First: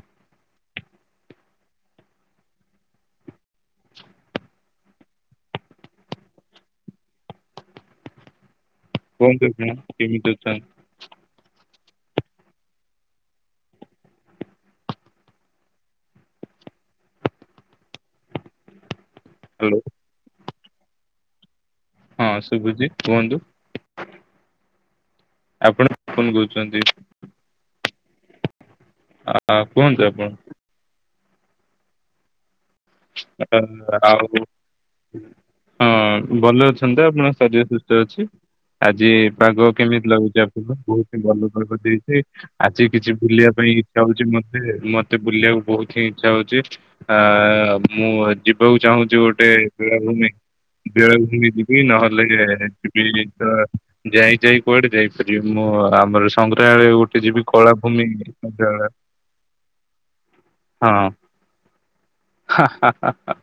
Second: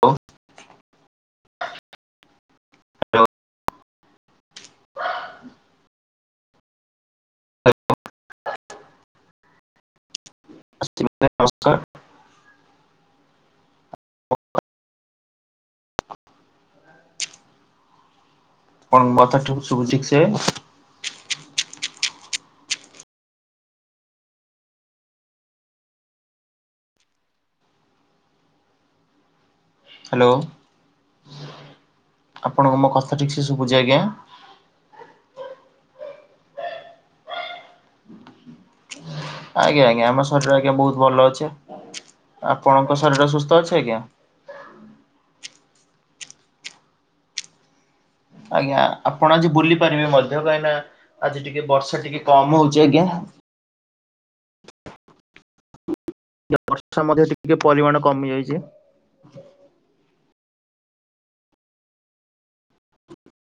Hello. କୁହନ୍ତୁ ଆଜ୍ଞା କେମିତି ଅଛନ୍ତି? [unintelligible] ନମସ୍କାର୍। ଆପଣଙ୍କୁ ମୋ କଥା ଠିକ୍ ହ୍ୟାଲୋ ଶୁଭୁଚି ଠିକ୍ ସେ? ହଁ ଶୁଭୁଛି କୁହନ୍ତୁ। ଆପଣ କଣ କରୁଛନ୍ତି? ଆ କୁହନ୍ତୁ। ଆପଣ ହ୍ୟାଲୋ ଆପଣଙ୍କୁ ମୋ କ ଆଉ ହଁ ଭଲ ଅଛନ୍ତି ତ ଆପଣଙ୍କ ଶରୀର ସୁଶ୍ ଅଛି ଆଜି ପାଗ ଆଜ୍ଞା ଆଜ୍ଞା କେମିତି ଆମ ଲାଗୁଛି ଶରୀର ଆଜ୍ଞା ଆପଣଙ୍କୁ ବହୁତ ହି ଅଛି। ଭଲ ପାଗ ଦେଇଛି। ଆପଣଙ୍କ ଆଜି କିଛି ଶରୀର ସୁସ୍ଥ ବୁଲିବା ଅଛି ପାଇଁ ଆଜ୍ଞା? ଇଚ୍ଛା ହଉଛି ମତ୍ ମତେ ବୁଲିବାକୁ ବୋହୁତ ହିଁ ଇଚ୍ଛା ହଉଛି ଆ ମୁଁ [unintelligible] ଆଜ୍ଞା ଯିବାକୁ ଚାହୁଁଛି ଆପଣ ଆଜି ଗୋଟେ ବୁଲି ପାରିବେ ବେଳାଭୂମି ମଧ୍ୟ କାହିଁକିନା ଆଜି ବେଳାଭୂମି ଟିକେ ଯିବି ବର୍ଷା ଟିକେ ନହେଲେ କମ ହଉଛି ଆଜ୍ଞା। ଯିବି [unintelligible] ଯାଇ ଯାଇ କୁଆଡେ ଯାଇପାରିବି ମୁଁ [unintelligible] ସଂଗ୍ରହାଳୟ ବର୍ଷା ମଧ୍ୟ ଗୋଟେ ଯିବି ଟିକେ ପରିମାଣ କଳାଭୂମି କମି ଯାଇଛି ସଂଗ୍ରହାଳୟ ହଁ। ହା ହା ହା।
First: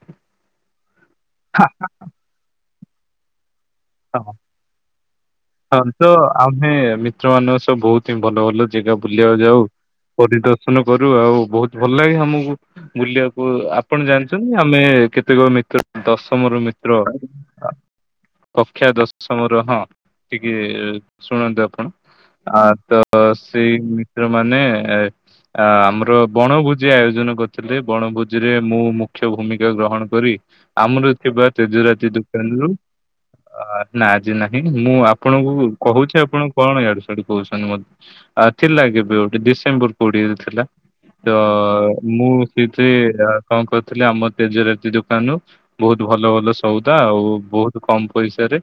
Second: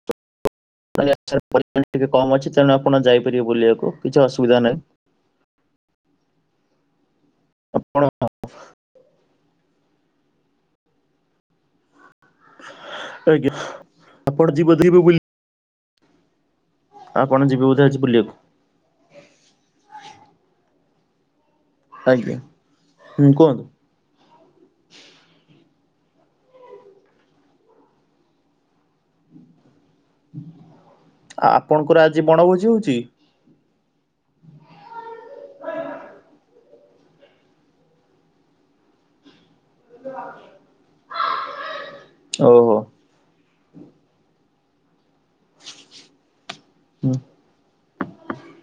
ବର୍ଷା ର ପରିମାଣ ଟିକେ କମ୍ ଅଛି ତେଣୁ ଆପଣ ଯାଇପାରିବେ ବୁଲିବାକୁ କିଛି ହଁ। ଅସୁବିଧା ନାହିଁ। ହଁ ତ ଆମେ ମିତ୍ର ମାନଙ୍କ ସହ ଆପଣ ବହୁତି ଭଲ ଭଲ ଯେଗା ବୁଲିବାକୁ ଯାଉ ପରିଦର୍ଶନ କରୁ ଆଉ ବୋହୁତ ଭଲ ଲାଗେ ଆମକୁ। ବୁଲିବାକୁ ଆଜ୍ଞା ଆପଣ ଜାଣିଛନ୍ତି ଯିବେ ଆମେ ବୋଧେ ବୁଲି କେତେକ ମିତ୍ର ଦଶମ ରୁ ମିତ୍ର। ଆପଣ ଯିବେ ବୋଧେ ଆଜି ବୁଲିବାକୁ। କକ୍ଷା ଦଶମ ର ହଁ ଟିକେ ଶୁଣନ୍ତୁ ଆପଣ। ଆଜ୍ଞା। ଆ ତ ହୁଁ କୁହନ୍ତୁ ସେଇ ମିତ୍ର ମାନେ ଏ ଆ ଆମର ବଣଭୋଜି ଆୟୋଜନ କରିଥିଲେ ବଣଭୋଜିରେ ମୁଁ ମୁଖ୍ୟ ଭୂମିକା ଗ୍ରହଣ କରି ଆମର ଥିବା ଆପଣଙ୍କର ତେଜରାତି ଆଜି ବଣଭୋଜି ଦୋକାନରୁ ହଉଛି? ଆ ନା ଆଜି ନାହିଁ। ମୁଁ ଆପଣଙ୍କୁ କହୁଚି ଆପଣ କଣ ୟାଡୁ ସିଆଡୁ କହୁଛନ୍ତି ମତେ। ଆର୍ଥୀ ଲାଗିବି [unintelligible] ବର କୋଡିଏରେ ଥିଲା ତ ମୁଁ ସେଥିରେ କଣ କରଥିଲି ଆମ ତେଜରାତି ଦୋକାନରୁ ବୋହୁତ ଭଲ ଭଲ ସଉଦା ଆଉ ବୋ କମ୍ ପଇସା ରେ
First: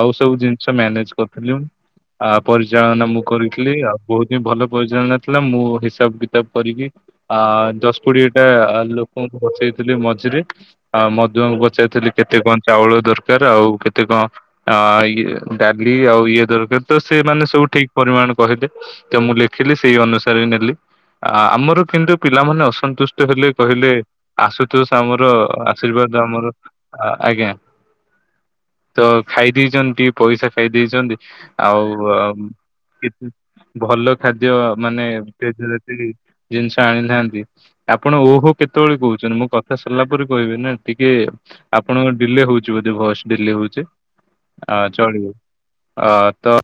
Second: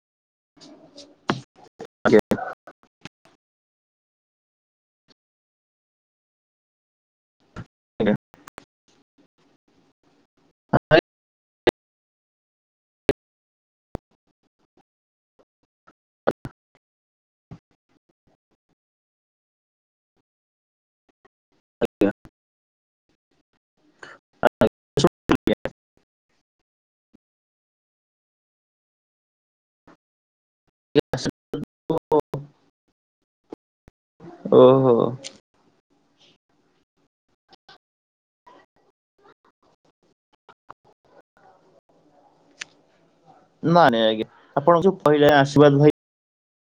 ଆଉ ସବୁ ଜିନିଷ ମ୍ୟାନେଜ କରୁଥିଲି ମୁଁ। ଆଜ୍ଞା, ଆ ପରିଚାଳନା ମୁଁ କରିଥିଲି ଆଉ ବୋହୁତି ଭଲ ପରିଚାଳନା ଥିଲା ମୁଁ ହିସାବ କିତାବ କରିକି ଆ ଦଶ ଆଜ୍ଞା, କୋଡିଏ ଟା ଲୋକଙ୍କୁ ବଚେଇଥିଲି ମଝିରେ ଆ ମଧୁଆଙ୍କୁ ପଚାରିଇଥିଲି କେତେ କଣ ଚାଉଳ ଦରକାର ଆଉ କେତେ କଣ ଆ ଇ ଇ ଡାଲି ଆଉ ଇଏ ଦରକାର ତ ସେମାନେ ସବୁ ଠିକ ପରିମାଣ କହିଦେ ତ ମୁଁ ଲେଖିଲି ସେଇ ଅନୁସାରେ ନେଲି ଆ ଆମର ଆଜ୍ଞା, କିନ୍ତୁ ପିଲାମାନେ ଅସନ୍ତୁଷ୍ଟ ହେଲେ କହିଲେ ଆଶୁତୋଷ ଆମର ଆଜ୍ଞା, ଆଶୀର୍ବାଦ ଆମର। ଆ ଆଜ୍ଞା ତ ଖାଇଦେଇଛନ୍ତି ଟିକେ ପଇସା ଖାଇ ଦେଇଛନ୍ତି ଆଜ୍ଞା ଆଉ ସେଠୁ ଭଲ ଖାଦ୍ୟ ଓହୋ! ମାନେ ତେଜରାତି ଜିନ୍ ଜିନିଷ ଆଣିଥାନ୍ତି। ଆପଣ ଓହୋ କେତେବେଳେ କହୁଛନ୍ତି ମୋ କଥା ସରିଲା ପରେ କହିବେ ନା ଟିକେ ଆପଣଙ୍କ ଡିଲେ ହଉଚି ବୋଧେ ଭଏସ୍ ଡିଲେ ହଉଚି ନାଇଁ, ନାଇଁ ଆଜ୍ଞା ଆପଣ ଆ ଯୋଉ କହିଲେ ଆଶୀର୍ବାଦ ଭାଇ। ଅ ତ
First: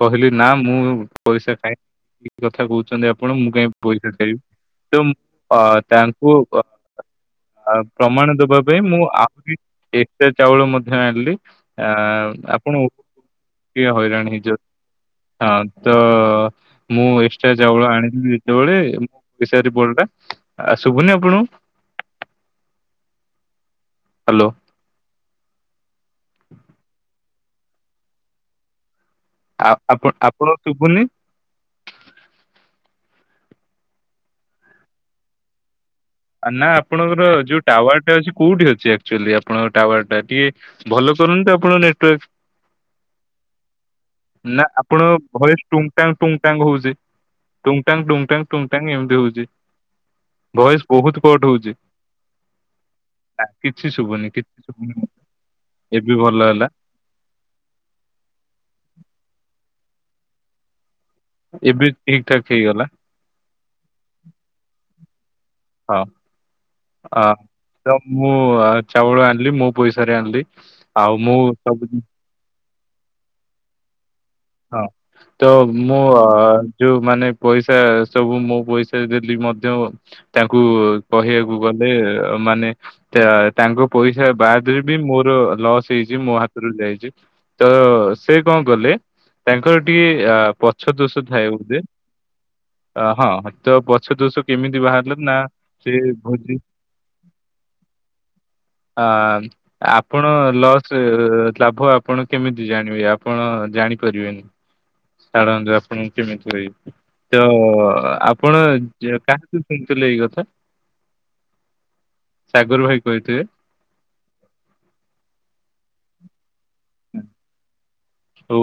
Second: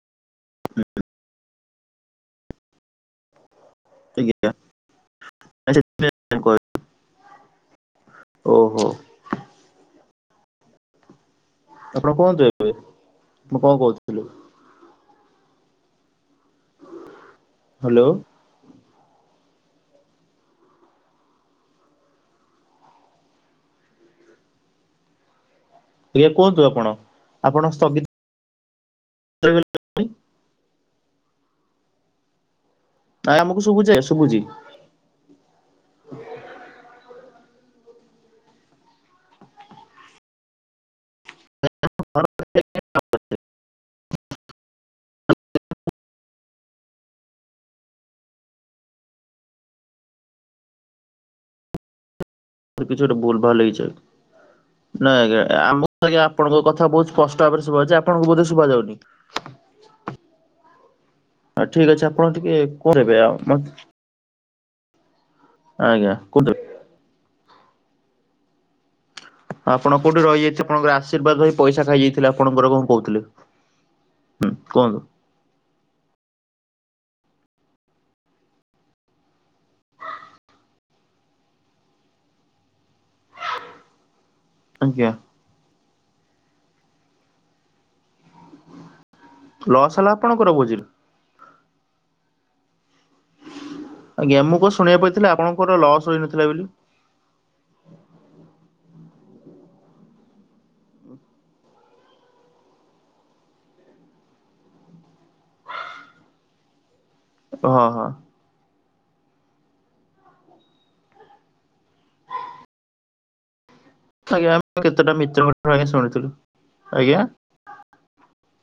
କହିଲି ନା ମୁଁ ପଇସା ଖାଇ କି କଥା କହୁଛନ୍ତି ଆପଣ ମୁଁ କାହିଁ ପଇସା ଖାଇବି। ଆଜ୍ଞା ତୁମ୍ ଅ ସେଥିପାଇଁ ତାଙ୍କୁ ମୁଁ କହିଲି ଅଁ ଆ ପ୍ରମାଣ ଦବା ପାଇଁ ଓହୋ! ମୁଁ ଆହୁରି ଏକ୍ସଟା ଚାଉଳ ମଧ୍ୟ ଆଣିଲି। ଆ ଆପଣ କୁହନ୍ତୁ ଏବେ ଆପଣ ମୁଁ କଣ କିଏ କହୁଥିଲି? ହଇରାଣ ହେଇ ହଁ ତ ମୁଁ ଏକ୍ସଟ୍ରା ଚାଉଳ ହ୍ୟାଲୋ, ଆଣିଥିବି। ଯେତେବେଳେ [inaudible] ଆ ସୁଭୁନି ଆପଣଙ୍କୁ ହାଲୋ ଆଜ୍ଞା କୁହନ୍ତୁ ଆପଣ ଆପଣ ସ୍ଥଗିତ ରହିଗଲେ ଆଉ ଆପ ଆପଣଙ୍କୁ ଶୁଭୁନି। ନାଇଁ ଆମକୁ ଶୁଭୁଛେ ଶୁଭୁଛି ନା ଆପଣଙ୍କର ଯୋଉ ଟାୱାର ଟା ଅଛି କୋଉଠି ଅଛି ଆକ୍ଚୁଆଲି ଆପଣଙ୍କ ଟାୱାର ଟା ଟିକେ ଭଲ କରନ୍ତୁ ଆପଣ ନେଟୱାର୍କ [inaudible] ନା ଆପଣ ଭଏଜ୍ ଟୁଙ୍ଗ ଟାଙ୍ଗ ଟୁଙ୍ଗ ଟାଙ୍ଗ ହଉଚି। ଟୁଙ୍ଗ ଟାଙ୍ଗ ଟୁଙ୍ଗ ଟାଙ୍ଗ ଟୁଙ୍ଗ ଟାଙ୍ଗ ଏମିତି ହଉଚି ଭଏଜ ବୋହୁତ କଟ ହଉଚି। [inaudible] କିଛି ଗୋଟେ ଭୁଲ୍ ଭାଲ୍ ହେଇଚେ। ଶୁଭୁନି କିଛି ଶୁଭୁନି ନାଇଁ ଆଜ୍ଞା ଆମକୁ ଏବେ ଆଜ୍ଞା ଭଲ ଆପଣଙ୍କ ହେଲା କଥା ବହୁତ୍ ସ୍ପଷ୍ଟ ଭାବରେ ଶୁଭା ଯାଉଚି। ଆପଣଙ୍କୁ ବୋଧେ ଶୁଭା ଯାଉନି। ହଁ ଏବେ ଠିକ୍ ଅଛି ଠିକ ଆପଣ ଠାକ ଟିକେ ହେଇଗଲା କହିଦେବେ। ଆଉ ମତ୍ ଆଜ୍ଞା କୋଉଠଦେବେ? ଆ ତ ମୁଁ ଆ ଚାଉଳ ଆଣ ଆପଣ କୋଉଠି ରହିଯାଇଛି ଆପଣଙ୍କର ଆଶୀର୍ବାଦ ହେଇ ପଇସା ସବୁ ଜିନି- ଖାଇଯାଇଥିଲା ଆପଣଙ୍କର କଣ କହୁଥିଲେ ହଁ। କୁହନ୍ତୁ। ତ ମୁଁ ଆ ଯୋଉ ମାନେ ପଇସା ସବୁ ମୁଁ ପଇସା ଦେଲି ମଧ୍ୟ ତାଙ୍କୁ କହିବାକୁ ଗଲେ ମାନେ ତା ତାଙ୍କ ପଇସା ବାଦ୍ ଦେଇ ବି ଆଜ୍ଞା ମୋର ଲସ୍ ହେଇଚି। ମୋ ହାତରୁ ଯାଇଚି ତ ସେ କଣ କଲେ ତାଙ୍କର ଲସ୍ ଟିକେ ହେଲା ଆ ଆପଣଙ୍କର ଭୋଜିରେ? ପଛ ଦୋଷ ଥାଏ ବୋଧେ ଅ ହଁ ତ ପଛ୍ ଆଜ୍ଞା ମୁଁ କଣ ଶୁଣିବାକୁ ପାଇଥିଲି ଆପଣଙ୍କର ଲସ୍ ହୋଇନଥିଲା ଭୋଜି ବୋଲି? ଆ ଆପଣ ଲସ୍ ରେ ଲାଭ ଆପଣ କେମିତି ଜାଣିବେ ଆପଣ ଜାଣି କରିବେନି ଛାଡ଼ନ୍ତୁ ଆପଣ କେମିତି କରିବେ ତ ହଁ ହଁ। ଆପ୍ ଆପଣ ଯେ କାହାଠୁ ଶୁଣିଥିଲେ ଏଇ କଥା? ସାଗର ଭାଇ କହିଥିବେ। ଆଜ୍ଞା ଆମ୍ କେତେଟା ମିତ୍ରଙ୍କ ଠାରୁ ଆଜ୍ଞା ଶୁଣିଥିଲୁ। ହଉ।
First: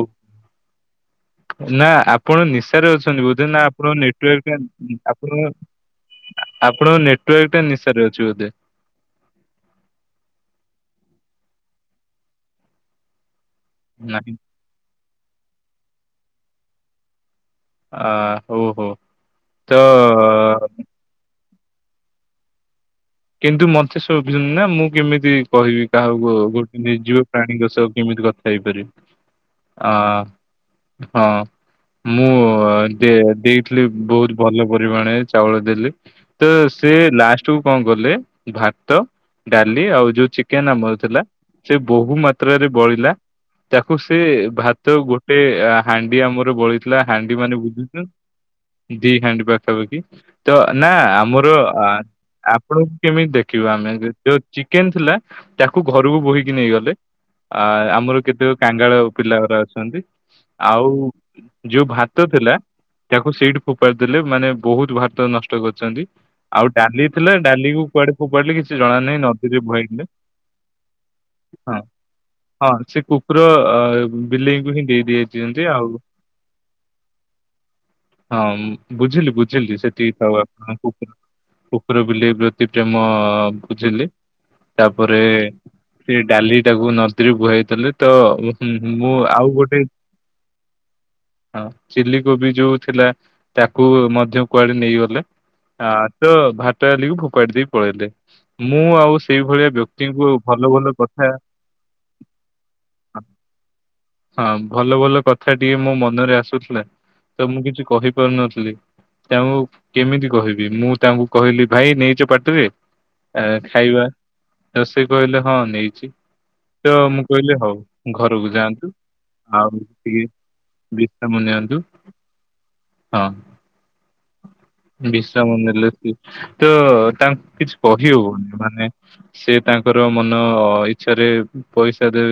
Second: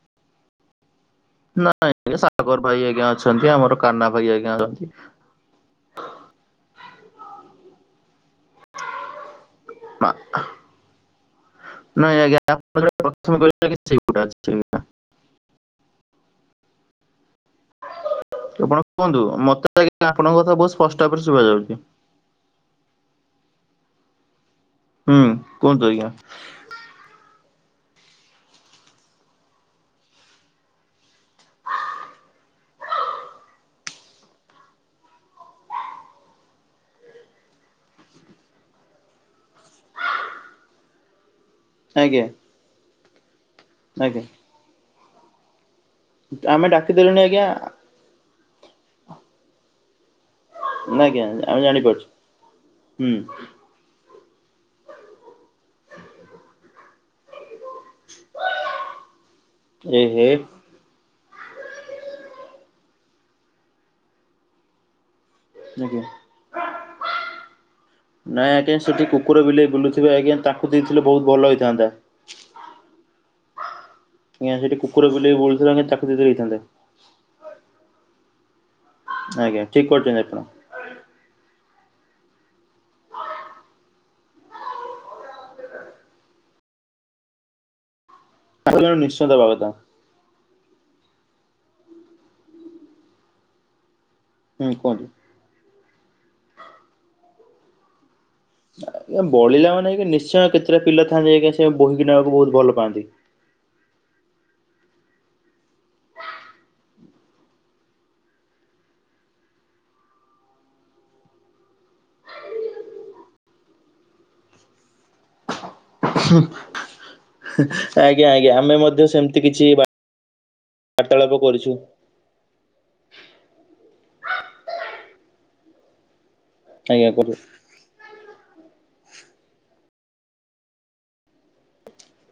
ନା ନାଇଁ ଆଜ୍ଞା ଆପଣ ସାଗର ଭାଇ ନିଶାରେ ଆଜ୍ଞା ଅଛନ୍ତି ବୋଧେ ନା ଆମର ଆପଣ କାହ୍ନା ଭାଇ ଆଜ୍ଞା ଅଛନ୍ତି। ନେଟୱାର୍କ ଆପଣଙ୍କ ନେଟୱାର୍କଟା ନିଶାରେ ଅଛି ବୋଧେ। ନାଇଁ ଆଜ୍ଞା ନାହିଁ [unintelligible] ଆ ହଉ ଆପଣ ହଉ। କୁହନ୍ତୁ ତ ମତେ ଆଜ୍ଞା ଆପଣଙ୍କ କଥା ବହୁତ ସ୍ପଷ୍ଟ ଭାବରେ ଶୁଭାଯାଉଚି। କିନ୍ତୁ ମତେ ଶୁଭୁନି ନା ମୁଁ ହୁଁ କେମିତି କୁହନ୍ତୁ କହିବି ଆଜ୍ଞା। କାହାକୁ ଆଉ? ଗୋଟ୍ ନିର୍ଜୀବ ପ୍ରାଣୀଙ୍କ ସହ କେମିତି କଥା ହେଇପାରିବି ଆ ହଁ। ମୁଁ ଅ ଦେ ଦେଇଥିଲି ବହୁତ ଭଲ ପରିମାଣରେ ଚାଉଳ ଦେଲି ତ ସେ ଲାଷ୍ଟ କୁ କଣ ଗଲେ ଭାତ ଡାଲି ଆଉ ଯୋଉ ଚିକେନ ଆମର ଥିଲା ସେ ବହୁ ଆଜ୍ଞା ମାତ୍ ତ୍ରରେ ବଳିଲା ତାକୁ ସେ ଆଜ୍ଞା ଭାତ ଗୋଟେ ଆ ହାଣ୍ଡି ଆମର ଆମେ ବଳିଥିଲା ଡାକିଦେଲୁଣି ହାଣ୍ଡି ଆଜ୍ଞା ମାନେ ବୁଝୁଚୁ ଦି ହାଣ୍ଡି ପାଖାପାଖି ତ ନା ଆଜ୍ଞା ଆମର ଆମେ ଆ ଜାଣିପାରୁଛୁ। ଆପଣଙ୍କୁ ହୁଁ କେମିତି ଦେଖିବ ଆମେ ଯୋଉ ଚିକେନ ଥିଲା ତାକୁ ଘରୁକୁ ବୋହିକି ନେଇଗଲେ। ଆ ଆମର କେତେ କାଙ୍ଗାଳ ପିଲାଗରା ଅଛନ୍ତି। ଏ ହେ ଆଉ ଯୋଉ ଭାତ ଥିଲା ତାକୁ ସେଇଠି ଫୋପାଡି ଦେଲେ ମାନେ ବହୁତ ଭାତ ନଷ୍ ଷ୍ଟ ଆଜ୍ଞା। କରୁଛନ୍ତି ଆଉ ଡାଲି ଥିଲା ଡାଲି କୁ କୁଆଡେ ନାଇଁ ଫୋପାଡିଲେ ଆଜ୍ଞା କିଛି ଜଣା ସେଠି ନାହିଁ କୁକୁର ନଦୀକି ବିଲେଇ ବୁହାଇ ଥାନ୍ତେ। ବୁଲୁଥିବେ ଆଜ୍ଞା ତାକୁ ଦେଇଥିଲେ ବହୁତ ଭଲ ହେଇଥାନ୍ତା। ହଁ ସେ କୁକୁର ଅ ଆଜ୍ଞା ବିଲେଇଙ୍କୁ ସେଠି ହିଁ ଦେଇ କୁକୁର ବିଲେଇ ଦେଇଚିନ୍ତି ବୁଲୁଥିଲା ଆଜ୍ଞା ଆଉ ତାକୁ ଦେଇଦେଲେ ହେଇଥାନ୍ତା ହଁ ବୁଝିଲି ଆଜ୍ଞା ବୁଝିଲି ଠିକ ସେତିକି କରିଛନ୍ତି ଥାଉ ଆପଣ। ଆପଣଙ୍କୁ କୁକୁର ବିଲେଇ ପ୍ରତି ପ୍ରେମ ବୁଝିଲି। ତାପରେ ସେ ଡାଲି ଟାକୁ ନଦୀରେ ବୁହାଇଥିଲେ ତ ହୁଁ ହୁଁ ତାକୁ ମୁଁ ନିଶ୍ଚୟ ଦବା ଆଉ କଥା ଗୋଟେ ହଁ ଚିଲି କୋବି ଯୋଉ ଥିଲା ତାକୁ ମଧ୍ୟ ହୁଁ କୁଆଡେ କୁହନ୍ତୁ ନେଇଗଲେ ଆ ତ ଭାତ ଆଲିକୁ ଫୋପାଡି ଦେଇ ପଳେଇଲେ। ମୁଁ ଆଉ ଆଜ୍ଞା ବଳିଲା ସେଇଭଳିଆ ମାନେ ଆଜ୍ଞା ବ୍ୟକ୍ତିଙ୍କୁ ନିଶ୍ଚୟ ଆଉ ଭଲ କେତେଟା ଭଲ ପିଲା ଥାନ୍ତି କଥା। ଆଜ୍ଞା ସେ ବୋହିକି ନେବାକୁ ବହୁତ ଭଲ ପାଆନ୍ତି। ହଁ ଭଲ ଭଲ କଥା ଟିଏ ମୋ ମନରେ ଆସୁଥିଲା। ତ ମୁଁ କିଛି କହିପାରୁନଥିଲି ତାଙ୍କୁ କେମିତି କହିବି ମୁଁ ତାଙ୍କୁ କହିଲି ଭାଇ ନେଇଚ ପାଟିରେ ଏ ଖାଇବା ସେ କହିଲେ ହଁ ନେଇ ଚି ତ ମୁଁ କହିଲି ହଉ ଆଜ୍ଞା ଘରକୁ ଆଜ୍ଞା ଆମେ ଯାଆନ୍ତୁ ମଧ୍ୟ ସେମିତି କିଛି ଆଉ ଟିକେ ବାର୍ତ୍ତାଳାପ ବିଶ୍ରାମ କରିଛୁ ନିଅନ୍ତୁ ହଁ ବିଶ୍ରାମ ନେଲେ ବି ତ ଆଜ୍ଞା କରୁ ତାଙ୍କୁ କିଛି କହି ହବନି ମାନେ ସେ ତାଙ୍କର ମନ ଇଚ୍ଛାରେ ପଇସା ରେ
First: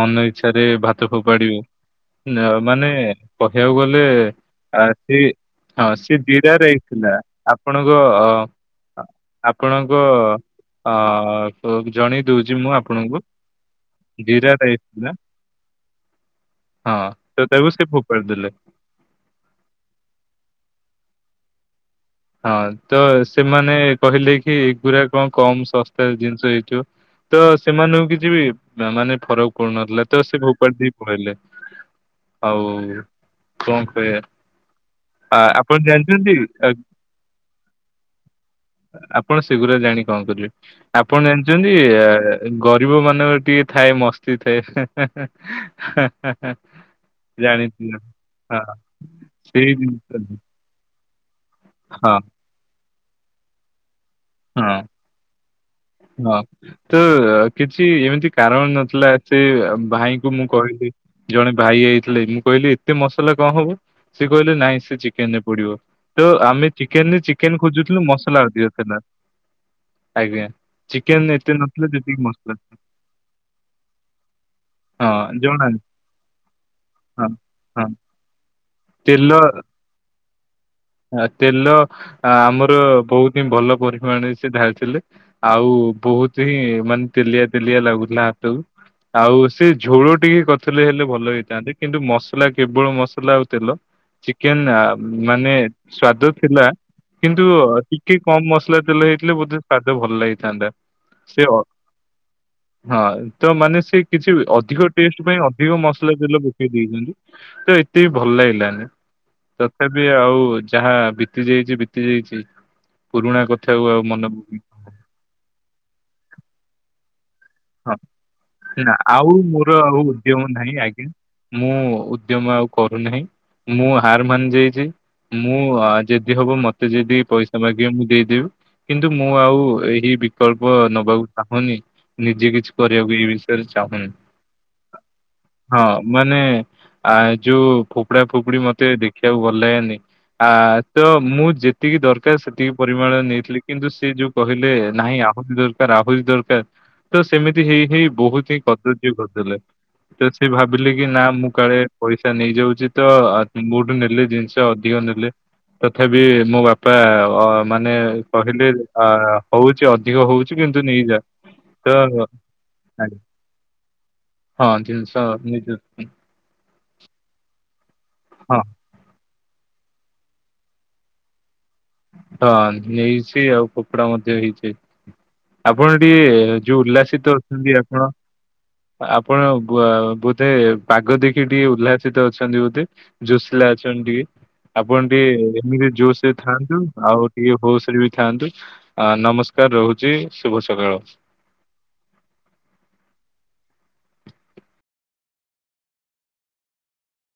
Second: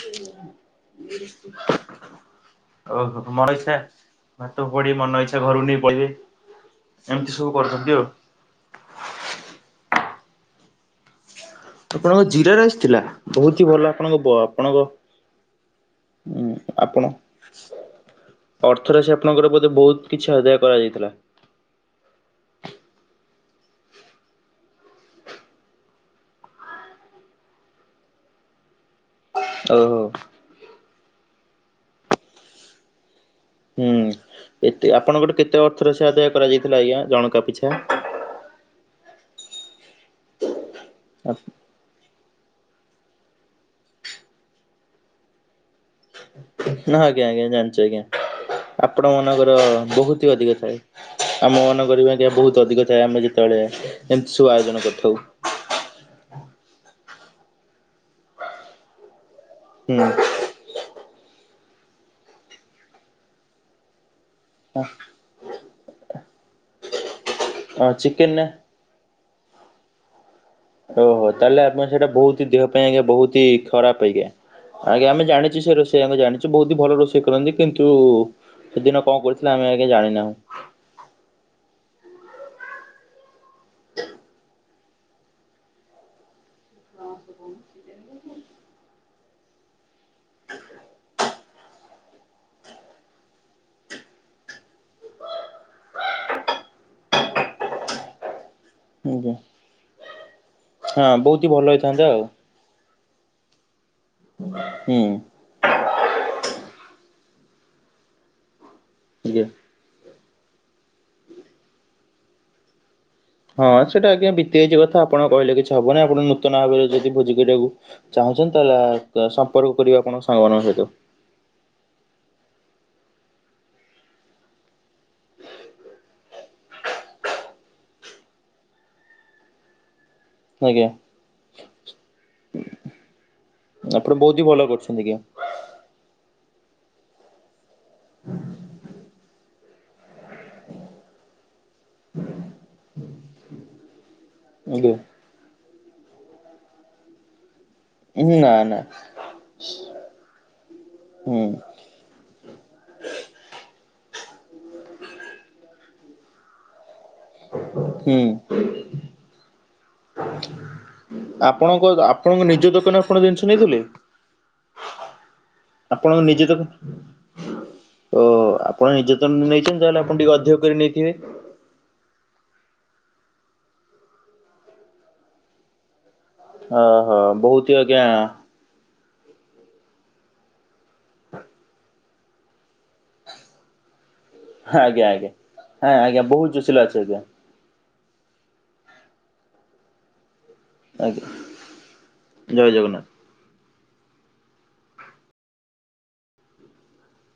ମନ ଇଚ୍ଛାରେ ଭାତ ଫୋପାଡିବ ମାନେ ଓହୋ ମନ ଇଚ୍ଛା କହିବାକୁ ଗଲେ ଭାତ ଆ ଫୋପାଡି ସେ ମନ ଇଛା ଘରୁକୁନେ ହଁ ସିଏ ଦିଡା ରାଇଶି ଥିଲା କରୁଛନ୍ତି ଆଉ। ଆପଣଙ୍କ ଅ ଅ ଆପଣଙ୍କ ଅ ଆପଣଙ୍କ ଜଣେଇ ଜିରା ଦଉଛି ମୁଁ ରାଇସି ଥିଲା ଆପଣଙ୍କୁ ବହୁତ ଭଲ ଆପଣଙ୍କ ବ ଜିରା ରାଇସ୍ ଆପଣଙ୍କ ଥିଲା ହୁଁ ହଁ ଆପଣ ତ ତାକୁ ସେ ଫୋପାଡି ଦେଲେ। ଅ ଥରାଶି ଆପଣଙ୍କର ବୋଧେ ବହୁତ କିଛି ଆଦାୟ କରାଯାଇଥିଲା। ହଁ ତ ସେମାନେ କହିଲେ କି ଏଗୁରା କଣ କମ ଶସ୍ତା ରେ ଜିନିଷ ହେଇଥିବ। ତ ସେମାନଙ୍କୁ କିଛି ବି ମାନେ ଫରକ୍ ଫୋନ୍ ଓହୋ ନଥିଲା ତ ସେ ଫୋପାଡ଼ି ଦେଇକି ପଳେଇଲେ ଆଉ କଣ ହୁଁ କହିବା ଏତେ ଆପଣଙ୍କ ଠୁ ଆ କେତେ ଆପଣ ଅର୍ଥ ରାଶି ଆଦାୟ ଜାଣିଛନ୍ତି କରାଯାଇଥିଲା ଆଜ୍ଞା ଜଣକା ପିଛା? ଆପଣ ସେଗୁୁରା ଜାଣି କଣ କରିବେ ଆପଣ ଜାଣିଛନ୍ତି? ଗରିବ ମାନଙ୍କ ଟିକେ ଥାଏ ମସ୍ତି ଥାଏ। ନା ଆଜ୍ଞା ଆଜ୍ଞା ଜାଣିଛୁ ଜାଣିଥିଲ ଆଜ୍ଞା ହଁ ଆପଣ ମାନଙ୍କର ସେଇ ଜିନିଷ ବହୁତ ହି ଅଧିକ ଥାଏ। ଆମ ମାନଙ୍କର ବି ହଁ ଆଜ୍ଞା ବହୁତ ଅଧିକ ଥାଏ। ଆମେ ଯେତେବେଳେ ଏମିତି ସବୁ ହଁ। ଆୟୋଜନ କରିଥାଉ। ହଁ ତ କିଛି ଏମିତି କାରଣ ନଥିଲା ସେ ହୁଁ ଭାଇଙ୍କୁ ମୁଁ କହିଲି ଜଣେ ଭାଇ ଆଇଥିଲେ କି କହିଲି ଏତେ ମସଲା କ ହବ? ସେ କହିଲେ ନାଇଁ ସେ ଚିକେନ ରେ ପଡିବ ତ ଆମେ ଚିକେନ ରେ ଚି କେନ ଖୋଜୁଥିଲୁ ଚିକେନ ମସଲା ନା ଅଧିକ୍ ଥିଲା ଆଜ୍ଞା। ଓହୋ ଚିକେନ ଏତେ ତାହେଲେ ଆପଣ ନଥିଲା ସେଇଟା ଯେତିକି ବହୁତି ମସଲା ଦେହ ପାଇଁ ଆଜ୍ଞା ବହୁତି ଖରାପ ଆଜ୍ଞା। ଆଜ୍ଞା ଆମେ ହଁ ଜାଣିଛୁ ଜଣା ସେ ରୋଷେୟା ଙ୍କୁ ଜାଣିଛୁ ବହୁତ ଭଲ ରୋଷେଇ ହଁ କରନ୍ତି ହଁ କିନ୍ତୁ ସେଦିନ କଣ ତେଲ କରିଥିଲେ ଆମେ ଆଜ୍ଞା ଜାଣିିନାହୁ। ଆ ତେଲ ଆମର ବହୁତ ହିଁ ଭଲ ପରିମାଣରେ ସେ ଢାଳିଥିଲେ। ଆଉ ବହୁତ ହିଁ ମାନେ ତେଲିଆ ତେଲିଆ ଲାଗୁଥିଲା ହାତକୁ। ଆଉ ସେ ଝୋଳ ଟିକେ କରିଥିଲେ ହେଲେ ଭଲ ହେଇଥାନ୍ତେ କିନ୍ତୁ ମସଲା କେବଳ ମସଲା ଆଉ ତେଲ। ଚିକେନ ମାନେ ସ୍ଵାଦ ଥିଲା। କିନ୍ତୁ ଟିକେ କମ ମସଲା ତେଲ ଆଜ୍ଞା ହେଇଥିଲେ ବୋଧେ ସ୍ଵାଦ ଭଲ ଲାଗିଥାନ୍ତା। ହଁ ବହୁତ ସେ ହି ହଁ ଭଲ ହେଇଥାନ୍ତା ଆଉ ତ ମାନେ ସେ କିଛି ଅଧିକ ହୁଁ ଟେଷ୍ଟ ପାଇଁ ଅ ଅଧିକ ମସଲା ତେଲ ପକେଇ ଦେଇପାରୁ ତ ଏତେ ବି ଭଲ ଲାଗିଲାନି। ଆଜ୍ଞା। ତଥାପି ଆଉ ଯାହା ବିତି ଯାଇଛି ବିତି ଯାଇଛି। ପୁରୁଣା ହଁ କଥାକୁ ଆଉ ସେଇଟା ମନେ ଆଜ୍ଞା ପକଉନି ବିତିଯାଇଛି କଥା ଆପଣ କହିଲେ କିଛି ହବନି ଆପଣ ନୂତନ ଭାବରେ ଯଦି ଭୋଜି କରିବାକୁ ଚାହୁଁଛନ୍ତି ହଁ ନା ତାହେଲେ ଆଉ ସମ୍ପର୍କ ମୋର କରିବେ ଆଉ ଆପଣଙ୍କ ଉଦ୍ୟମ ସାଙ୍ଗମାନଙ୍କ ନାହିଁ ସହିତ। ଆଜ୍ଞା। ମୁଁ ଉଦ୍ୟମ ଆଉ କରୁନାହିଁ ମୁଁ ହାର ମାନି ଯାଇଛି। ମୁଁ ଯଦି ହବ ମତେ ଯଦି ପଇସା ମାଗିବେ ମୁଁ ଦେଇଦେବି। କିନ୍ତୁ ମୁଁ ଆଉ ଏହି ବିକଳ୍ପ ଆଜ୍ଞା ନବାକୁ ଚାହୁଁନି। ନିଜେ କିଛି କରିବାକୁ ଏଇ ବିଷୟରେ ଚାହୁଁନି। ଆପଣ ବହୁତ ହି ଭଲ କରୁଛନ୍ତି ଆଜ୍ଞା ହଁ ମାନେ ଆ ଯୁ ଫୁପୁଡା ଫୁପୁଡ଼ି ମତେ ଦେଖିବାକୁ ଵ ଭଲ ଲାଗେନି ଆ ତ ମୁଁ ଯେ ତିକି ଦରକାର ସେତିକି ପରିମାଣ ନେଇଥିଲେି କିନ୍ତୁ ସେ ଯୋଉ କହିଲେ ଆଜ୍ଞା। ନାହିଁ ଆହୁରି ଦର ଆହୁରି ଦରକାର ତ ସେମିତି ହେଇ ହେଇ ନା ବହୁତି ନା କଦର୍ଯ୍ୟ କରିଦେଲେ ତ ସେ ଭାବିଲେ କି ନା ହୁଁ ମୁଁ କାଳେ ପଇସା ନେଇଯାଉଛି ତ ମୋ ଠୁ ନେଲେ ଜିନିଷ ଅଧିକ ନେଲେ ତଥାପି ମୋ ବାପା ଅ ମାନେ ହୁଁ କହିଲେ ହଉଛି ଅଧିକ ହଉଛି କିନ୍ତୁ ନେଇଯା। ତ ଆପଣଙ୍କ ଆପଣଙ୍କ ନିଜ ଦୋକାନରେ ଆପଣ ଜିନିଷ ନେଇଥିଲେ? ହଁ ଜିନିଷ ନିଜ ଆପଣ ନିଜେ ତାକୁ। ଓହୋ ହଁ ଆପଣ ନିଜେ ତ ନେଇଛନ୍ତି ତାହେଲେ ଆପଣ ଟିକେ ଅଧିକ କରି ନେଇଥିବେ। ହଁ ନେଇଛି ଆଉ ଖୋପଡା ମଧ୍ୟ ହେଇଛି। ଆପଣ ଟିକେ ଯୋଉ ଓହୋ ଉଲ୍ଲାସିତ ବହୁତ ହି ଅଛନ୍ତି ଆଜ୍ଞା ଆପଣ ଆପଣ ବ ବୋଧେ ପାଗ ଦେଖି ଟିକେ ଉଲ୍ହା ସିତ ଅଛନ୍ତି ବୋଧେ ଜୋସିଲା ଅଛନ୍ତି ଟିକେ। ଆଜ୍ଞା ଆପଣ ଆଜ୍ଞା। ଟିକେ ଏମିତି ହଁ ଆଜ୍ଞା ଜୋସରେ ବହୁତ ଥାଆନ୍ତୁ ଜୋସିଲା ଅଛି ଆଜ୍ଞା ଆଉ ଟିକେ ହୋସରେ ବି ଥାନ୍ତୁ ଆ ନମସ୍କାର ରହୁଛି ଶୁଭ ସକାଳ। ଆଜ୍ଞା। ଜୟ ଜଗନ୍ନାଥ